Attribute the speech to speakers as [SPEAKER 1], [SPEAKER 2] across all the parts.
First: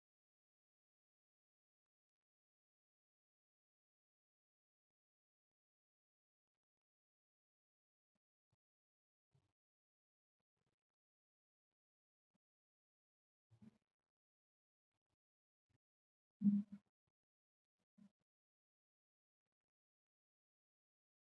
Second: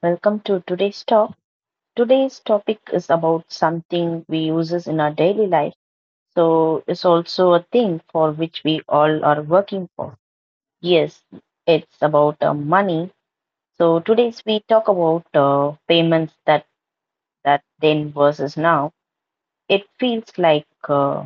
[SPEAKER 1] welcome to today's talk. Today's topic is about something we uses in our daily life. So it's also a thing for which we all are working for. Yes, it's about money. So today's we talk about payments that then versus now. It feels like uh,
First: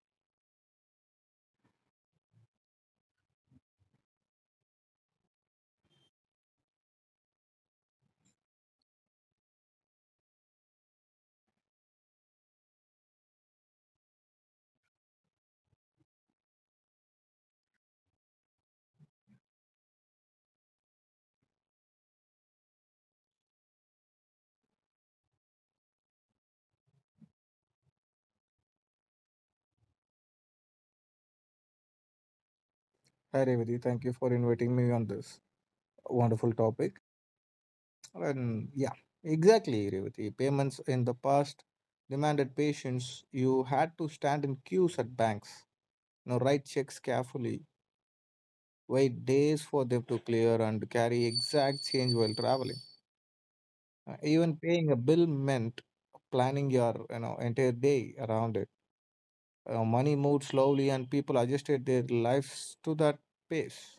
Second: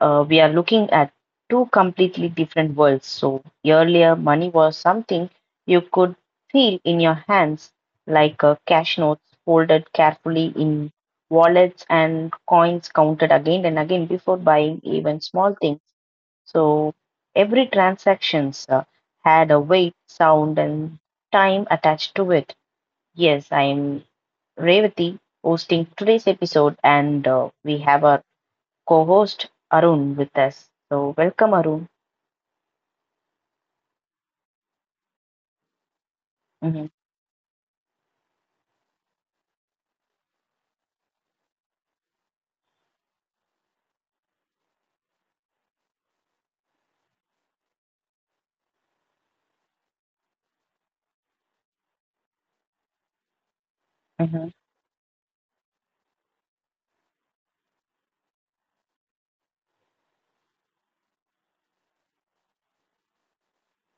[SPEAKER 1] uh, we are looking at two completely different worlds. So, earlier, money was something you could feel in your hands, like cash notes folded carefully in wallets and coins counted again and again before buying even small things. So, every transaction had a weight, sound, and time attached to it. Yes, I am Revati hosting today's episode, and we have our co-host Arun with us. So welcome, Arun.
[SPEAKER 2] Hi Revati, thank you for inviting me on this wonderful
[SPEAKER 1] hmm
[SPEAKER 2] topic. And yeah, exactly, Revati. Payments in the past demanded patience. You had to stand in queues at banks, you know, write checks carefully, wait days for them to clear, and carry exact change while traveling.
[SPEAKER 1] hmm
[SPEAKER 2] Even paying a bill meant planning your entire day around it. Money moved slowly, and people adjusted their lives to that pace.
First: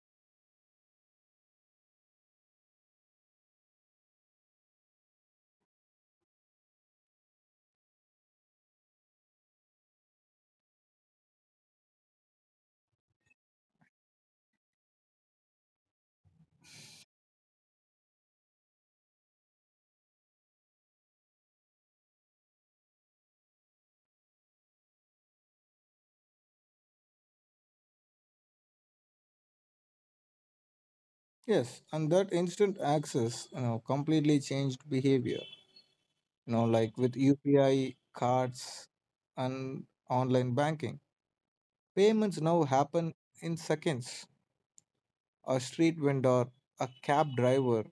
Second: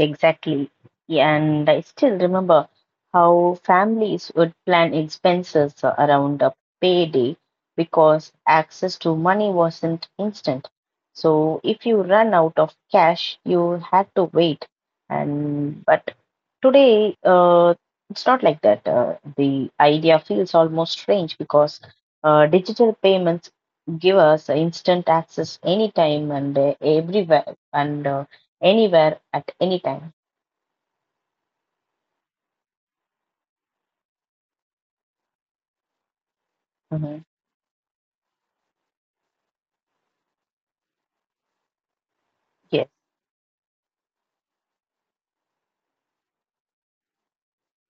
[SPEAKER 1] Exactly. Yeah, and I still remember how families would plan expenses around a payday because access to money wasn't instant. So if you run out of cash, you had to wait. And but Today, it's not like that. The idea feels almost strange because digital payments give us instant access anytime and everywhere and anywhere at any time.
[SPEAKER 2] Yes, and that instant access, you know, completely changed behavior. You know, like with
[SPEAKER 1] Mhm.
[SPEAKER 2] UPI cards and online banking, payments now
[SPEAKER 1] Yes,
[SPEAKER 2] happen in seconds. A street vendor, a cab driver,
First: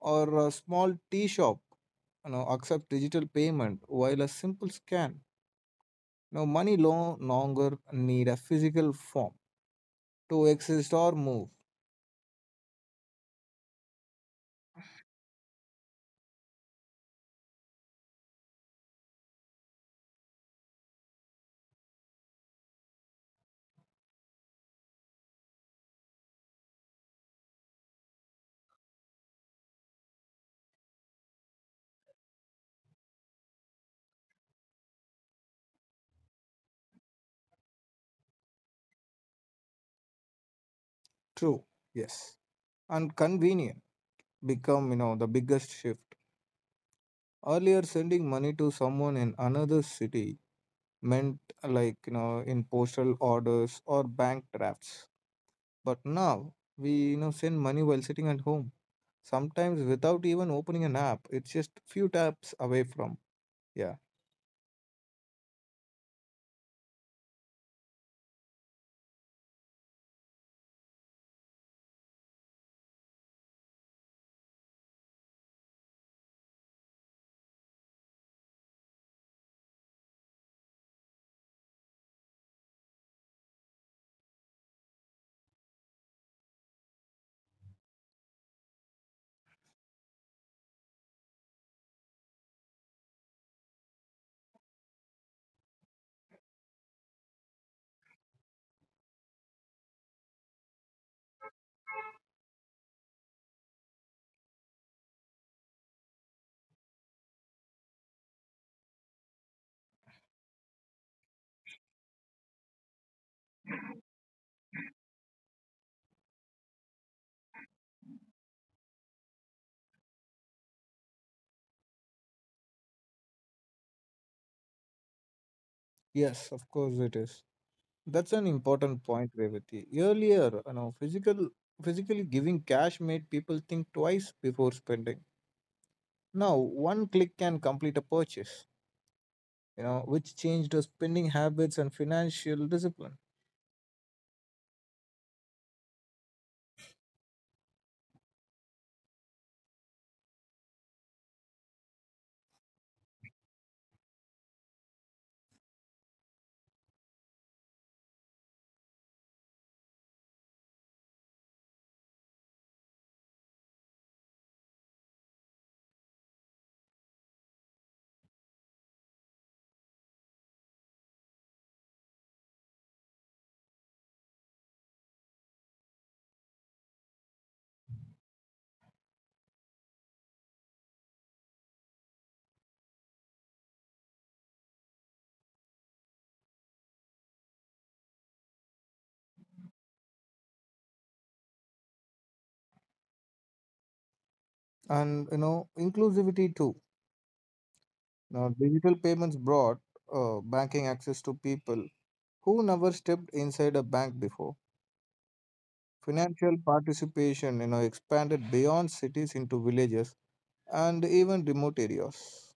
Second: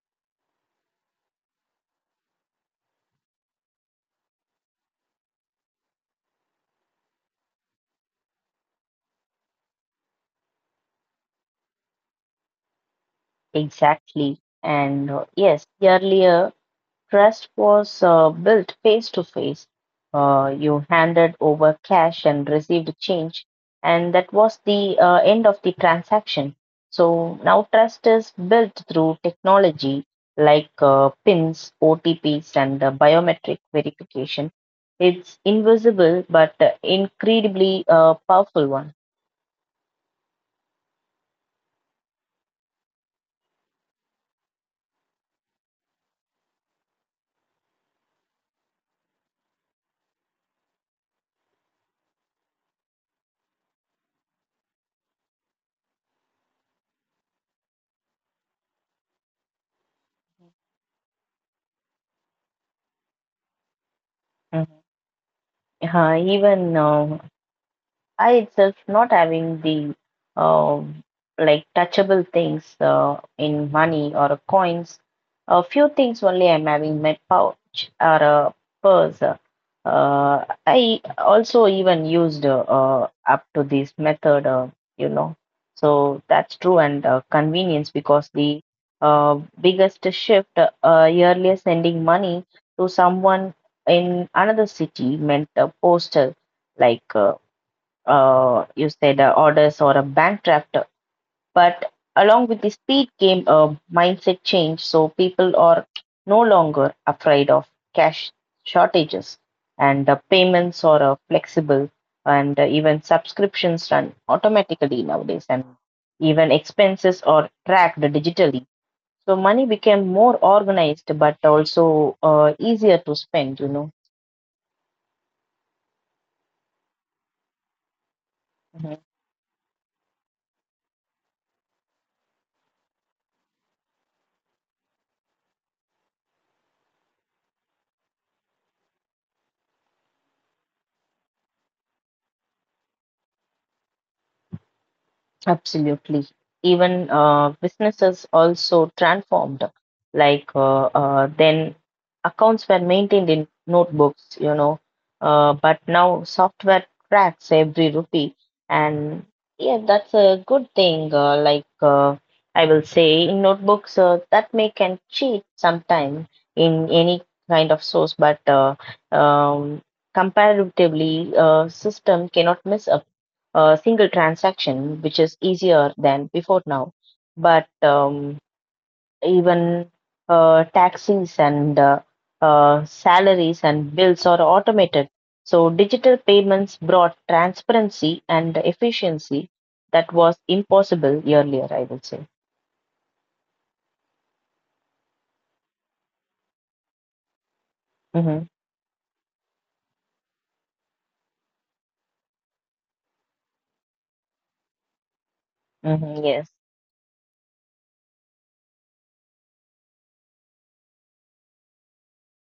[SPEAKER 2] or a small tea shop, you know, accept digital payment while a simple scan. Now, money no longer need a physical form to exist or move.
[SPEAKER 1] exactly. And yes, earlier trust was built face to face. You handed over cash and received change, and that was the end of the transaction. So now trust is built through technology like PINs, OTPs, and biometric verification. It's invisible but incredibly powerful one.
[SPEAKER 2] True. Yes, and convenient become the biggest shift. Earlier, sending money to someone in another city meant like in postal orders or bank drafts. But now we send money while sitting at home, sometimes without even opening an app. It's just few taps away from. Yeah.
[SPEAKER 1] Mhm. Even I itself not having the um like touchable things in money or coins. A few things only I'm having my pouch or a purse. I also even used up to this method, uh, you know. So that's true and convenience because the uh, biggest shift earlier sending money to someone in another city meant a postal like you said orders or a bank draft. But along with the speed came a mindset change, so people are no longer afraid of cash shortages, and the payments are flexible, and even subscriptions run automatically nowadays, and even expenses are tracked digitally. So money became more organized, but also easier to spend. You know.
[SPEAKER 2] Yes, of course it is. That's an important point,
[SPEAKER 1] Mm-hmm.
[SPEAKER 2] Revati. Earlier, you know, physically giving cash made people think twice before spending. Now, one click can complete a purchase, you know, which changed our spending habits and financial discipline.
[SPEAKER 1] Absolutely. Even businesses also transformed. Like then, accounts were maintained in notebooks, you know, but now software tracks every rupee, and yeah, that's a good thing. Like I will say, in notebooks that may can cheat sometime in any kind of source, but um, comparatively, system cannot miss a single transaction, which is easier than before now. But even taxes and salaries and bills are automated. So digital payments brought transparency and efficiency that was impossible earlier, I would say.
[SPEAKER 2] And, you know, inclusivity too.
[SPEAKER 1] hmm
[SPEAKER 2] Now, digital payments brought banking access to people who never stepped inside a bank before.
[SPEAKER 1] yes.
[SPEAKER 2] Financial participation, you know, expanded beyond cities into villages and even remote areas.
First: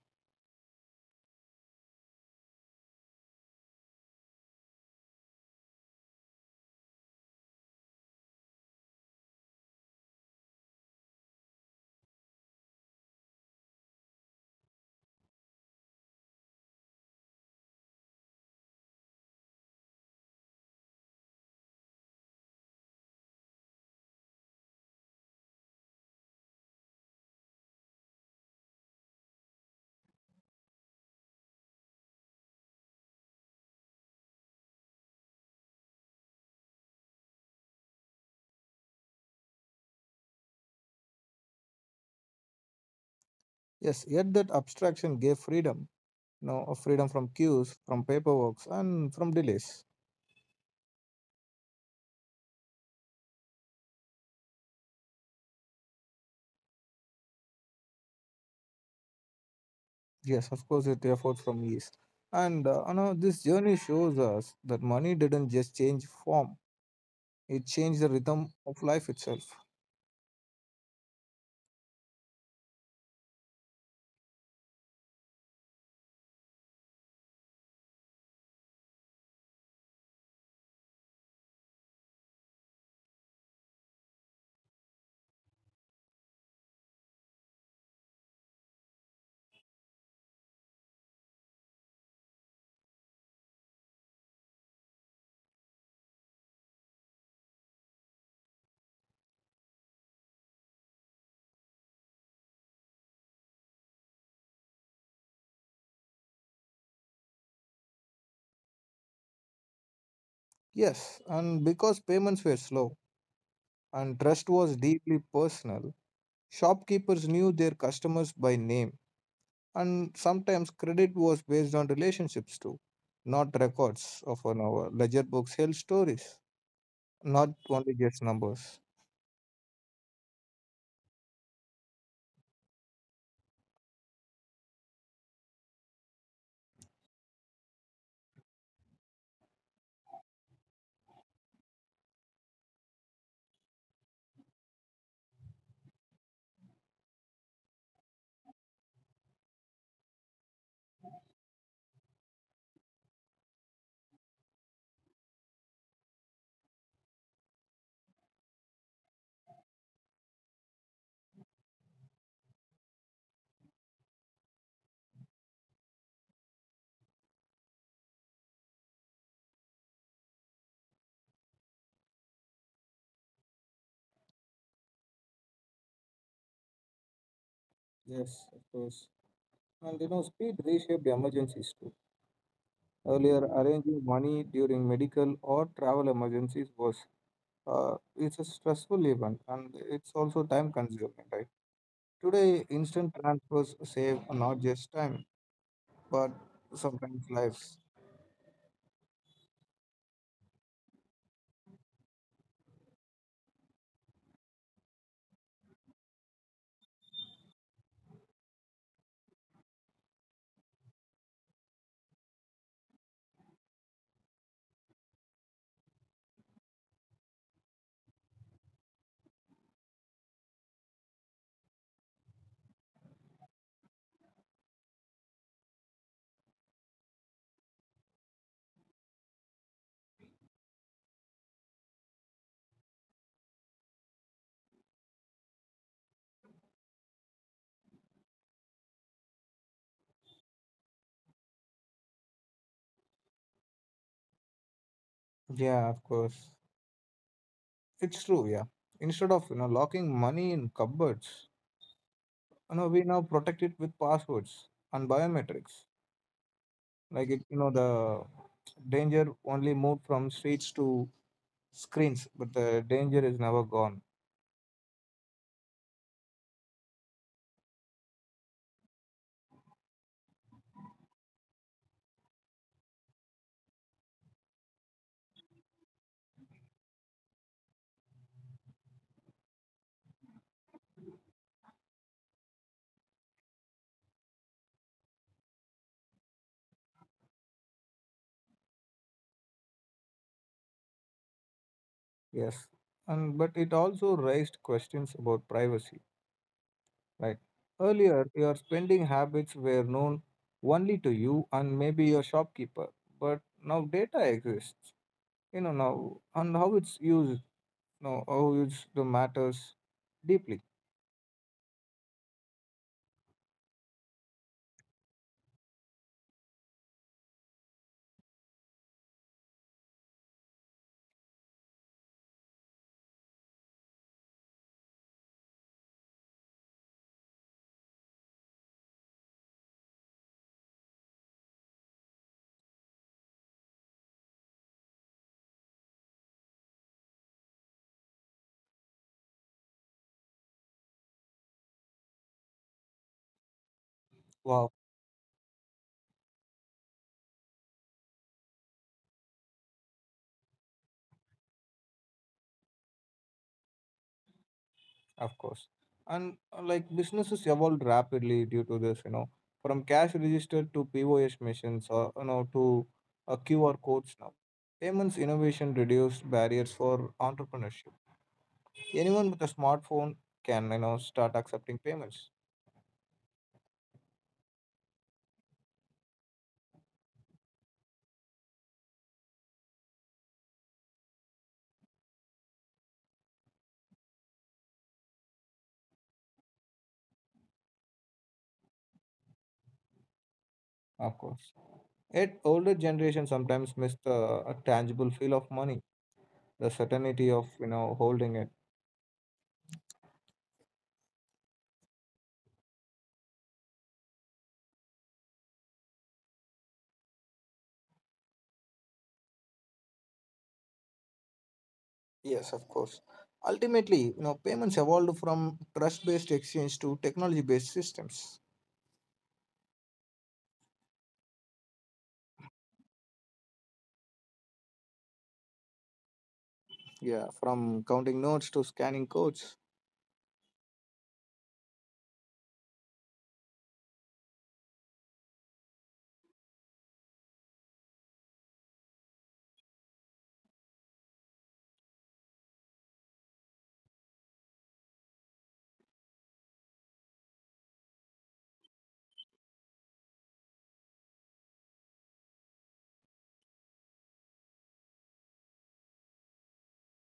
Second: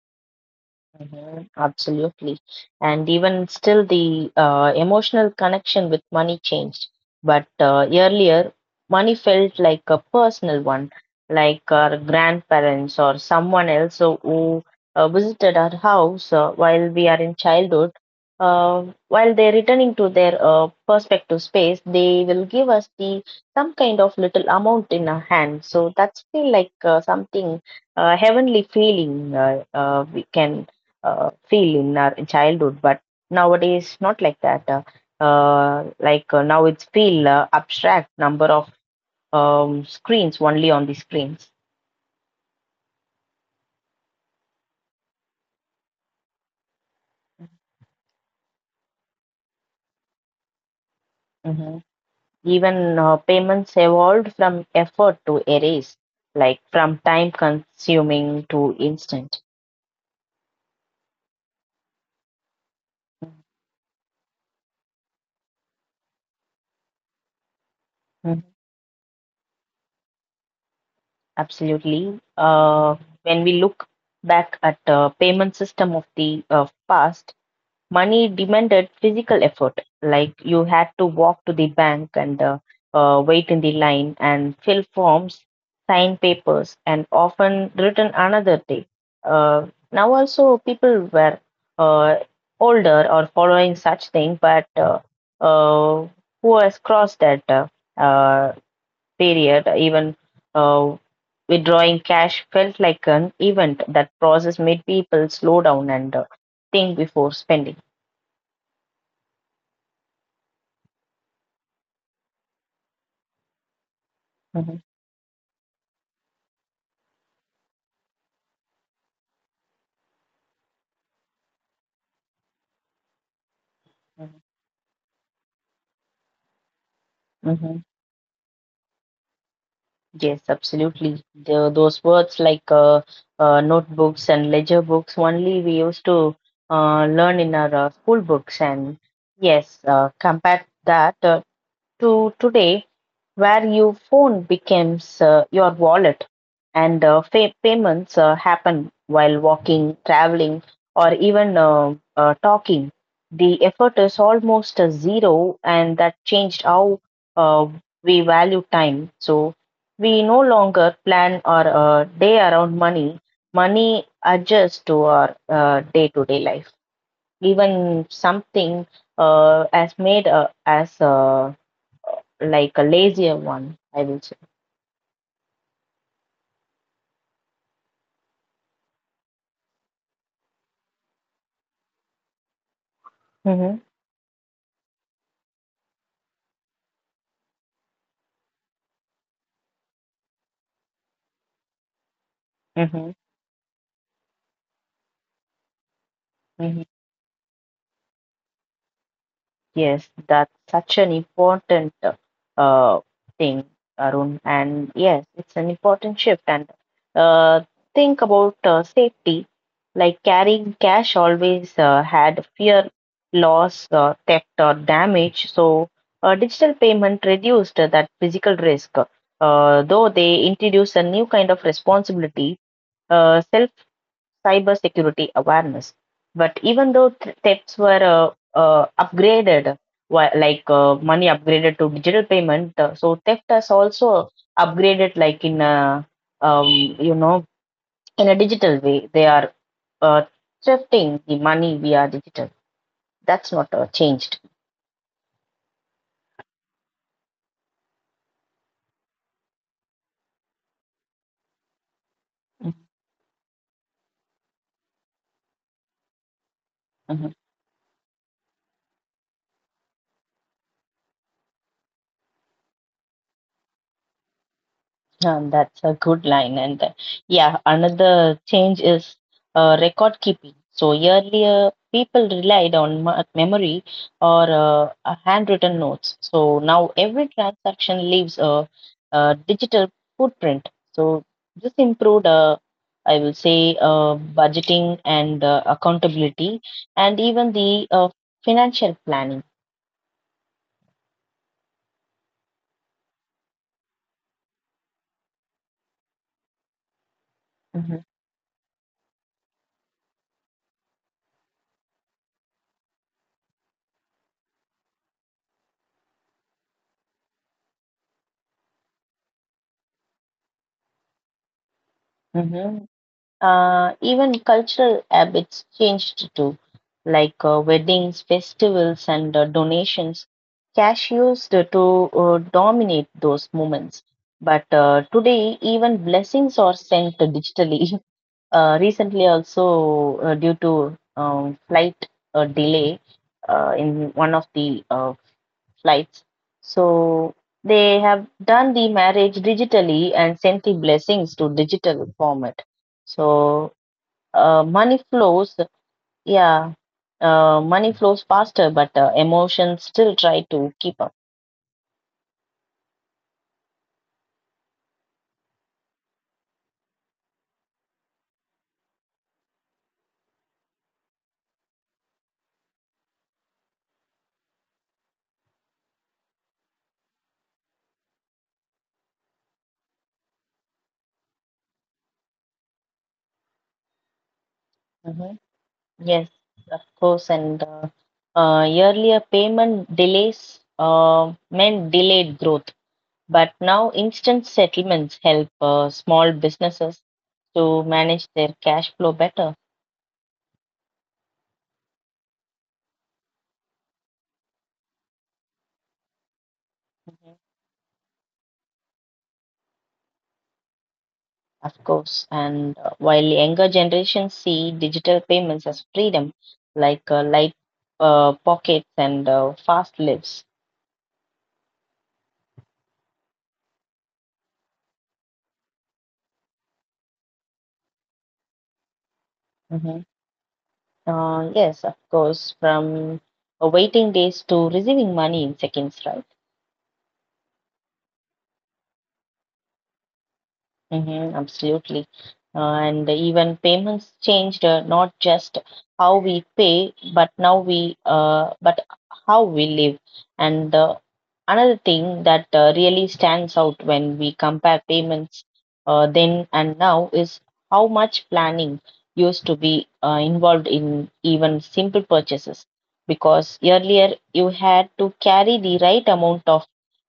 [SPEAKER 1] Mhm, absolutely. And even still, the emotional connection with money changed. But earlier, money felt like a personal one, like our grandparents or someone else who visited our house while we are in childhood. While they're returning to their perspective space, they will give us the some kind of little amount in our hand. So that's feel like something heavenly feeling we can feel in our childhood but nowadays not like that, now it's feel abstract number of screens only on the screens.
[SPEAKER 2] Yes, yet that abstraction gave freedom, you know, of freedom from queues, from paperwork, and from delays.
[SPEAKER 1] Hmm even Payments evolved from effort to erase, like from time consuming to instant.
[SPEAKER 2] Yes, of course, it effort from East. And You know, this journey shows us that money didn't just change form, it changed the
[SPEAKER 1] Mhm.
[SPEAKER 2] rhythm of life itself.
[SPEAKER 1] Absolutely. Uh, when we look back at the payment system of the uh, past, money demanded physical effort, like you had to walk to the bank and wait in the line and fill forms, sign papers, and often return another day. Uh, Now, also, people were uh, older or following such thing, but uh, who has crossed that uh, period, even uh, withdrawing cash felt like an event that process made people slow down and think before spending.
[SPEAKER 2] Yes, and because payments were slow and trust was
[SPEAKER 1] Mm-hmm,
[SPEAKER 2] deeply personal, shopkeepers knew their customers by name, and sometimes credit was based on relationships too, not records
[SPEAKER 1] hmm
[SPEAKER 2] of an hour. Ledger books held stories, not
[SPEAKER 1] hmm
[SPEAKER 2] only just numbers.
[SPEAKER 1] Yes, absolutely. Those words like notebooks and ledger books only we used to learn in our school books. And yes, compare that to today, where your phone becomes your wallet and payments happen while walking, traveling, or even talking. The effort is almost a zero, and that changed how uh, we value time. So we no longer plan our day around money. Money adjusts to our day-to-day life. Even something as made as like a lazier one, I will.
[SPEAKER 2] Yes, of course. And you know, speed reshaped emergencies too. Earlier,
[SPEAKER 1] hmm
[SPEAKER 2] arranging money during medical or travel emergencies was it's a stressful event and it's also time consuming, right? Today,
[SPEAKER 1] hmm
[SPEAKER 2] instant transfers save not just time but
[SPEAKER 1] hmm
[SPEAKER 2] sometimes lives.
[SPEAKER 1] Yes, that's such an important uh, thing, Arun. And yes, it's an important shift. And uh, think about safety. Like carrying cash always had fear, loss, theft, or damage. So digital payment reduced that physical risk. Though they introduced a new kind of responsibility, uh, cybersecurity awareness. But even though thefts were upgraded, like money upgraded to digital payment, so theft has also upgraded, like in a, you know, in a digital way. They are uh, thrifting the money via digital. That's not changed.
[SPEAKER 2] Yeah, of course, it's true. Yeah, instead of locking money in cupboards, you know we now protect it with passwords and biometrics. Like
[SPEAKER 1] Mhm.
[SPEAKER 2] it, you know the danger only moved from streets to screens, but the danger is never gone.
[SPEAKER 1] That's a good line. And yeah, another change is record keeping. So earlier, people relied on memory or handwritten notes. So now every transaction leaves a digital footprint. So this improved, I will say, budgeting and accountability, and even the financial planning.
[SPEAKER 2] Yes, and but it also raised questions about privacy, right?
[SPEAKER 1] Mm-hmm.
[SPEAKER 2] Earlier, your spending habits were known only to you and maybe your shopkeeper, but now data exists, you know, now and how it's used, you know, how it's the matters deeply.
[SPEAKER 1] Mm-hmm. Even cultural habits changed too, like weddings, festivals, and donations. Cash used to dominate those moments. But today, even blessings are sent digitally. Recently, also due to flight delay in one of the flights, so they have done the marriage digitally and sent the blessings to digital format. So
[SPEAKER 2] Wow.
[SPEAKER 1] money flows, yeah, money flows faster, but emotions still try to keep up.
[SPEAKER 2] Of course. And Like businesses evolved rapidly due to this, you know, from cash register to POS machines or, you know, to QR codes now. Payments innovation reduced barriers for entrepreneurship. Anyone with a smartphone can, you know, start accepting payments.
[SPEAKER 1] hmm Yes, of course. And earlier payment delays meant delayed growth, but now instant settlements help small businesses to manage their cash flow better.
[SPEAKER 2] Of course. Yet older generation sometimes miss the tangible feel of money, the
[SPEAKER 1] Mhm.
[SPEAKER 2] certainty of, you know, holding it.
[SPEAKER 1] Of course, and while younger generations see digital payments as freedom, like light pockets and fast lives.
[SPEAKER 2] Yes, of course. Ultimately, you know, payments evolved from trust-based exchange to technology-based systems.
[SPEAKER 1] Mhm. Yes, of course, from waiting days to receiving money in seconds, right?
[SPEAKER 2] Yeah, from counting notes to scanning codes.
[SPEAKER 1] Mm-hmm, absolutely. And even payments changed not just how we pay, but how we live. And another thing that really stands out when we compare payments then and now is how much planning used to be involved in even simple purchases. Because earlier you had to carry the right amount of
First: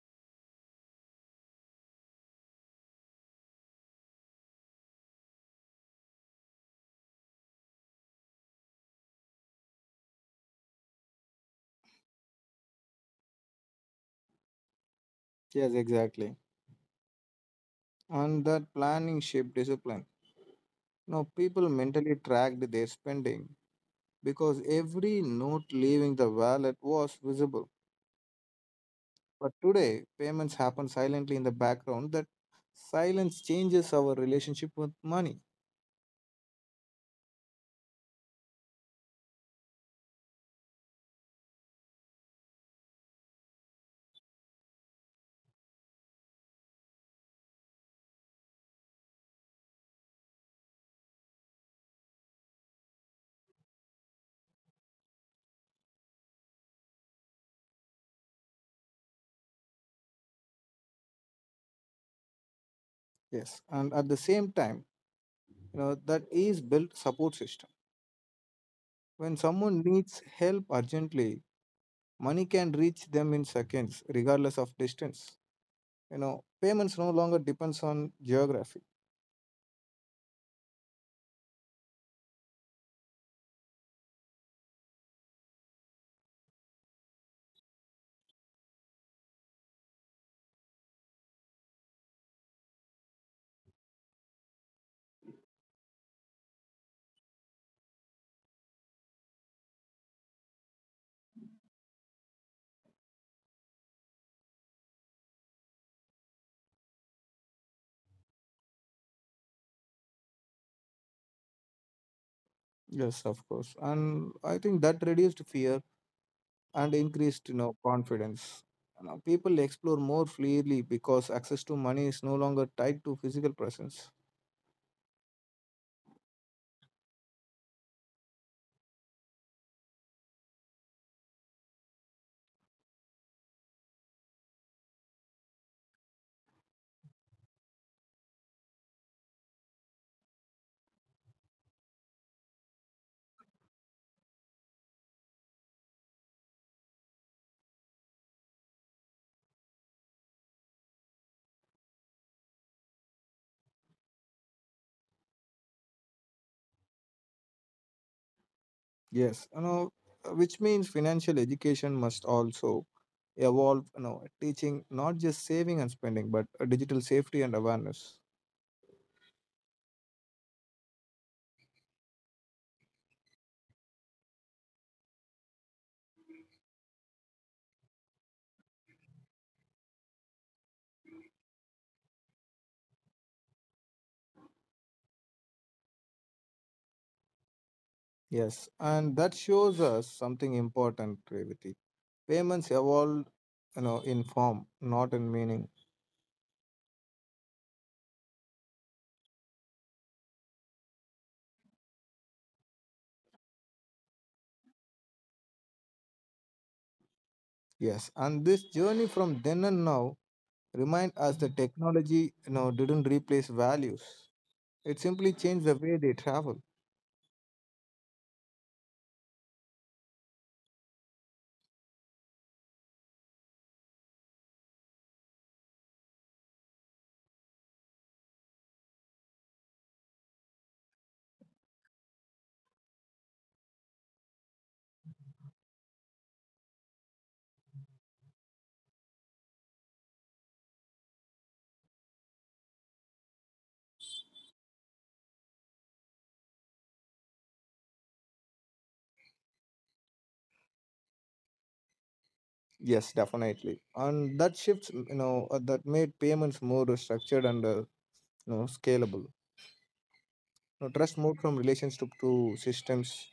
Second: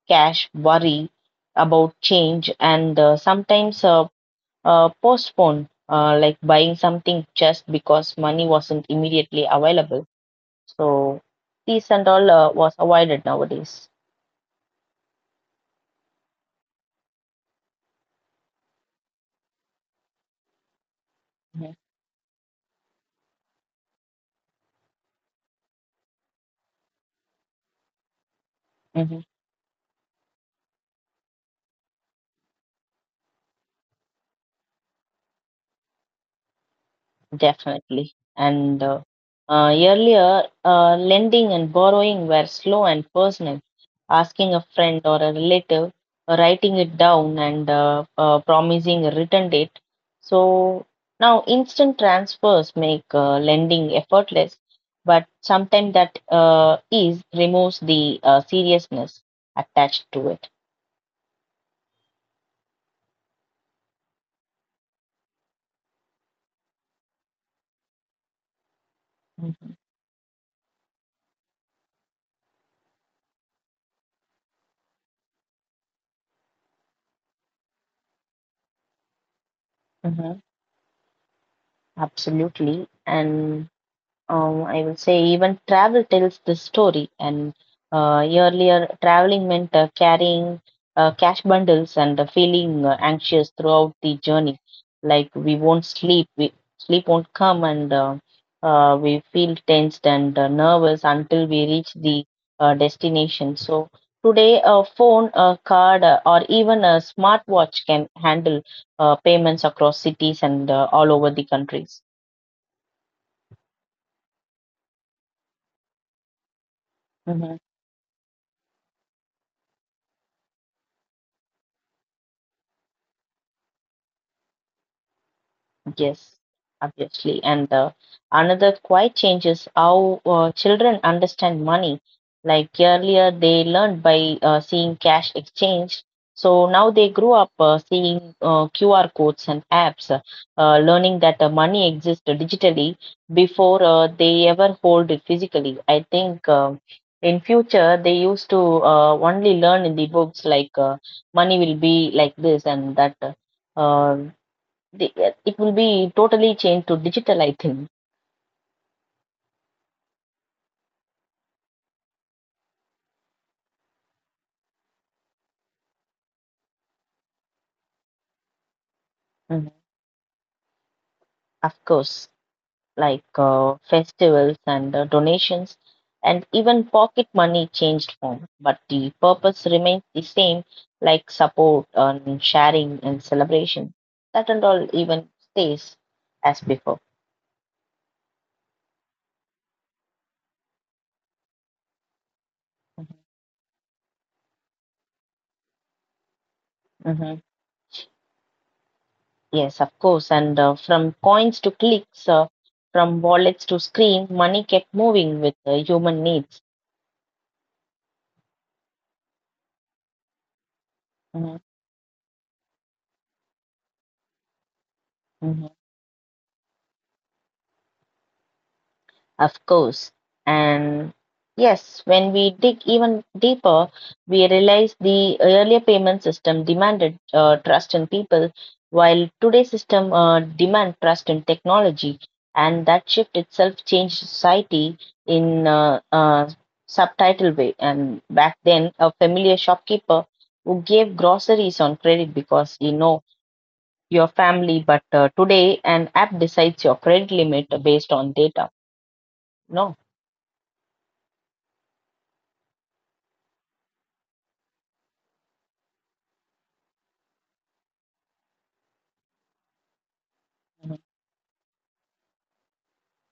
[SPEAKER 1] cash, worry about change, and sometimes postpone, like buying something just because money wasn't immediately available. So, these and all was avoided nowadays.
[SPEAKER 2] Yes, exactly. And that planning shaped discipline. Now, people
[SPEAKER 1] Mhm.
[SPEAKER 2] mentally tracked their spending because every note leaving the wallet was visible.
[SPEAKER 1] Mhm.
[SPEAKER 2] But today, payments happen silently in the background. That silence changes our relationship with money.
[SPEAKER 1] Definitely. And earlier, lending and borrowing were slow and personal. Asking a friend or a relative, writing it down, and promising a return date. So now instant transfers make lending effortless, but sometimes that ease removes the seriousness attached to it.
[SPEAKER 2] Yes, and at the same time, you know, that is built support system. When
[SPEAKER 1] Mhm.
[SPEAKER 2] someone needs help urgently, money can reach them in seconds, regardless of distance. You know, payments no longer depends on geography.
[SPEAKER 1] Mhm. Absolutely. And I will say even travel tells the story. And earlier, traveling meant carrying cash bundles and feeling anxious throughout the journey. Like we won't sleep, sleep won't come, and we feel tensed and nervous until we reach the destination. So today, a phone, a card, or even a smartwatch can handle payments across cities and all over the countries.
[SPEAKER 2] Yes, of course. And I think that reduced fear and increased, you
[SPEAKER 1] Mm-hmm.
[SPEAKER 2] know, confidence. You know, people explore more freely because access to money is no longer tied to physical presence.
[SPEAKER 1] Yes, obviously. And another quite change is how children understand money. Like earlier, they learned by seeing cash exchange. So now they grew up seeing QR codes and apps, learning that money exists digitally before they ever hold it physically. I think in future they used to only learn in the books like money will be like this and that. Uh, the, it will be totally changed to digital, I think.
[SPEAKER 2] Yes, you know, which means financial education must also evolve, you know, teaching not just saving and spending but digital safety and awareness.
[SPEAKER 1] Mhm. Of course, like festivals and donations and even pocket money changed form, but the purpose remains the same, like support and sharing and celebration. That and all even stays as before.
[SPEAKER 2] Yes, and that shows us something important, Revati. Payments evolved, you know, in form not in meaning.
[SPEAKER 1] hmm Yes, of course. And from coins to clicks, from wallets to screen, money kept moving with human needs.
[SPEAKER 2] Yes, and this journey from then and now remind us that technology, you know, didn't replace values. It simply changed
[SPEAKER 1] Mhm.
[SPEAKER 2] the way they travel.
[SPEAKER 1] Of course. And yes, when we dig even deeper, we realize the earlier payment system demanded trust in people, while today's system demand trust in technology. And that shift itself changed society in a subtitle way. And back then, a familiar shopkeeper who gave groceries on credit because you know your family, but today an app decides your credit limit based on data. No.
[SPEAKER 2] Yes, definitely. And that shifts, you know, that made payments more structured and, you know, scalable. You know, trust moved from relations to systems,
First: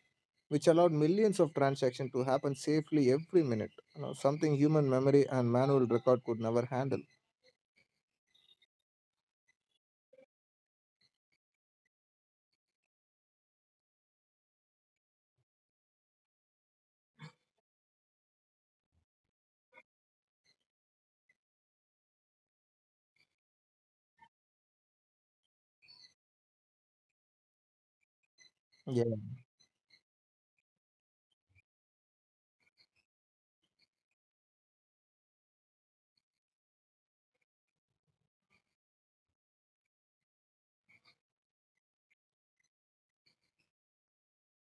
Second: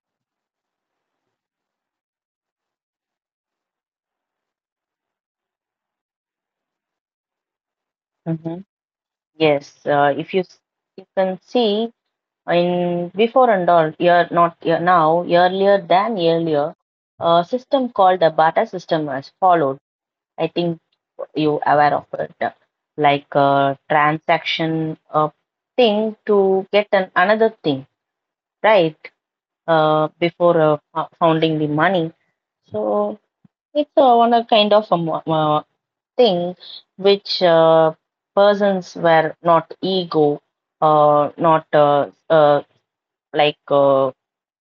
[SPEAKER 2] which allowed millions of transactions to happen safely every minute. You know, something human memory and manual record could never handle.
[SPEAKER 1] hmm Yes, if you you can see in before and all year not year, now earlier than earlier, a system called the Bata system was followed. I think you aware of it, like a transaction thing to get an another thing, right?
[SPEAKER 2] Yeah.
[SPEAKER 1] Before founding the money, so it's one a kind of a thing which persons were not ego, not like uh,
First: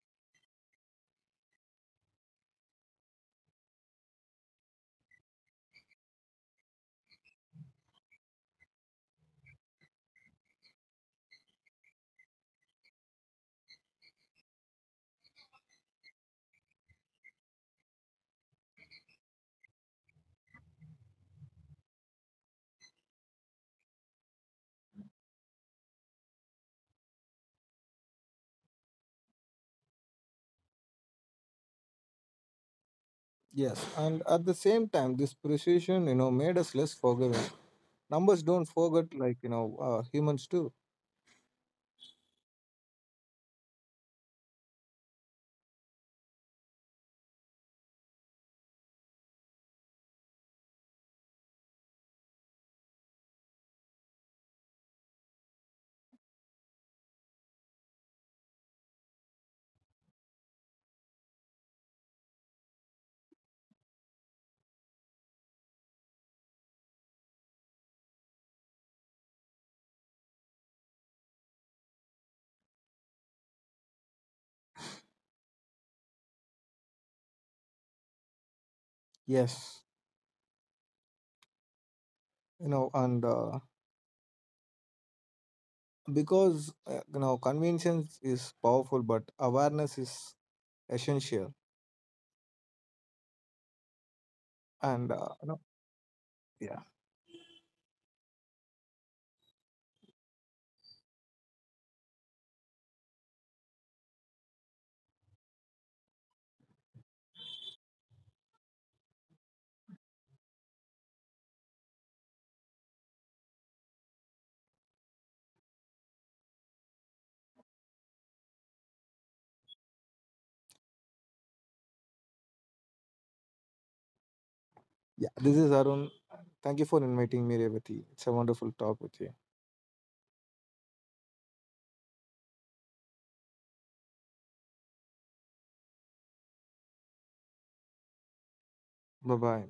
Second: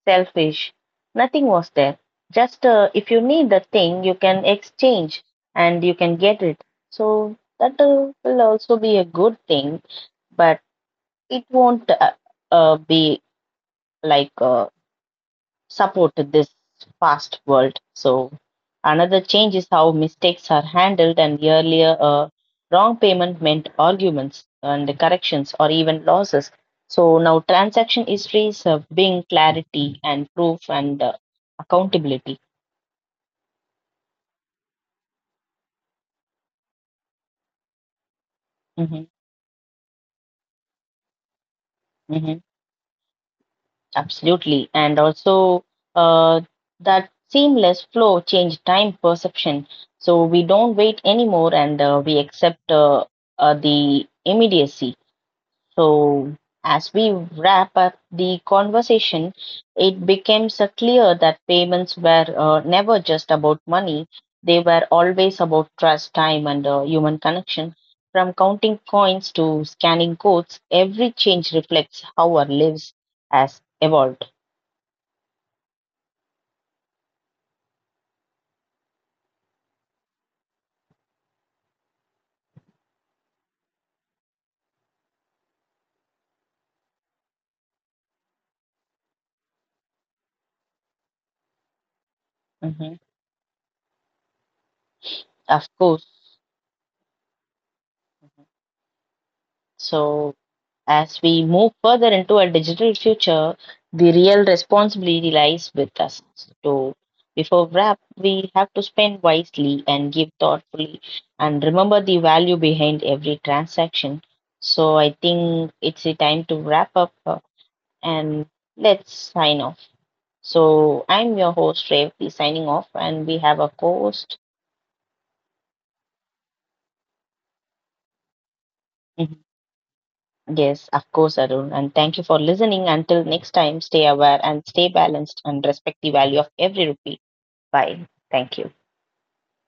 [SPEAKER 1] selfish. Nothing was there. Just if you need the thing, you can exchange and you can get it. So that will also be a good thing, but it won't be like support this fast world. So another change is how mistakes are handled and earlier wrong payment meant arguments and corrections or even losses. So now transaction histories have being clarity and proof and accountability.
[SPEAKER 2] Yes, and at the same time, this precision, you know, made us less forgiving. Numbers don't
[SPEAKER 1] hmm
[SPEAKER 2] forget like you know humans do.
[SPEAKER 1] hmm Absolutely. And also uh, that seamless flow change time perception. So we don't wait anymore and we accept the immediacy. So, as we wrap up the conversation, it becomes clear that payments were never just about money, they were always about trust, time, and human connection. From counting coins to scanning codes, every change reflects how our lives has evolved.
[SPEAKER 2] Yes. you know and Because you know, conventions is powerful but awareness is essential.
[SPEAKER 1] Mhm.
[SPEAKER 2] And you know
[SPEAKER 1] Of course.
[SPEAKER 2] Yeah.
[SPEAKER 1] So, as we move further into a digital future, the real responsibility lies with us. So, before wrap, we have to spend wisely and give thoughtfully and remember the value behind every transaction. So, I think it's the time to wrap up and let's sign off. So, I'm your host, Revati, signing off, and we have a co host.
[SPEAKER 2] Yeah, this is Arun. Thank you for inviting me, Revati. It's a wonderful talk with you.
[SPEAKER 1] Yes, of course, Arun. And thank you for listening. Until next time, stay aware and stay balanced and respect the value of every rupee. Bye. Thank you.
[SPEAKER 2] Bye bye.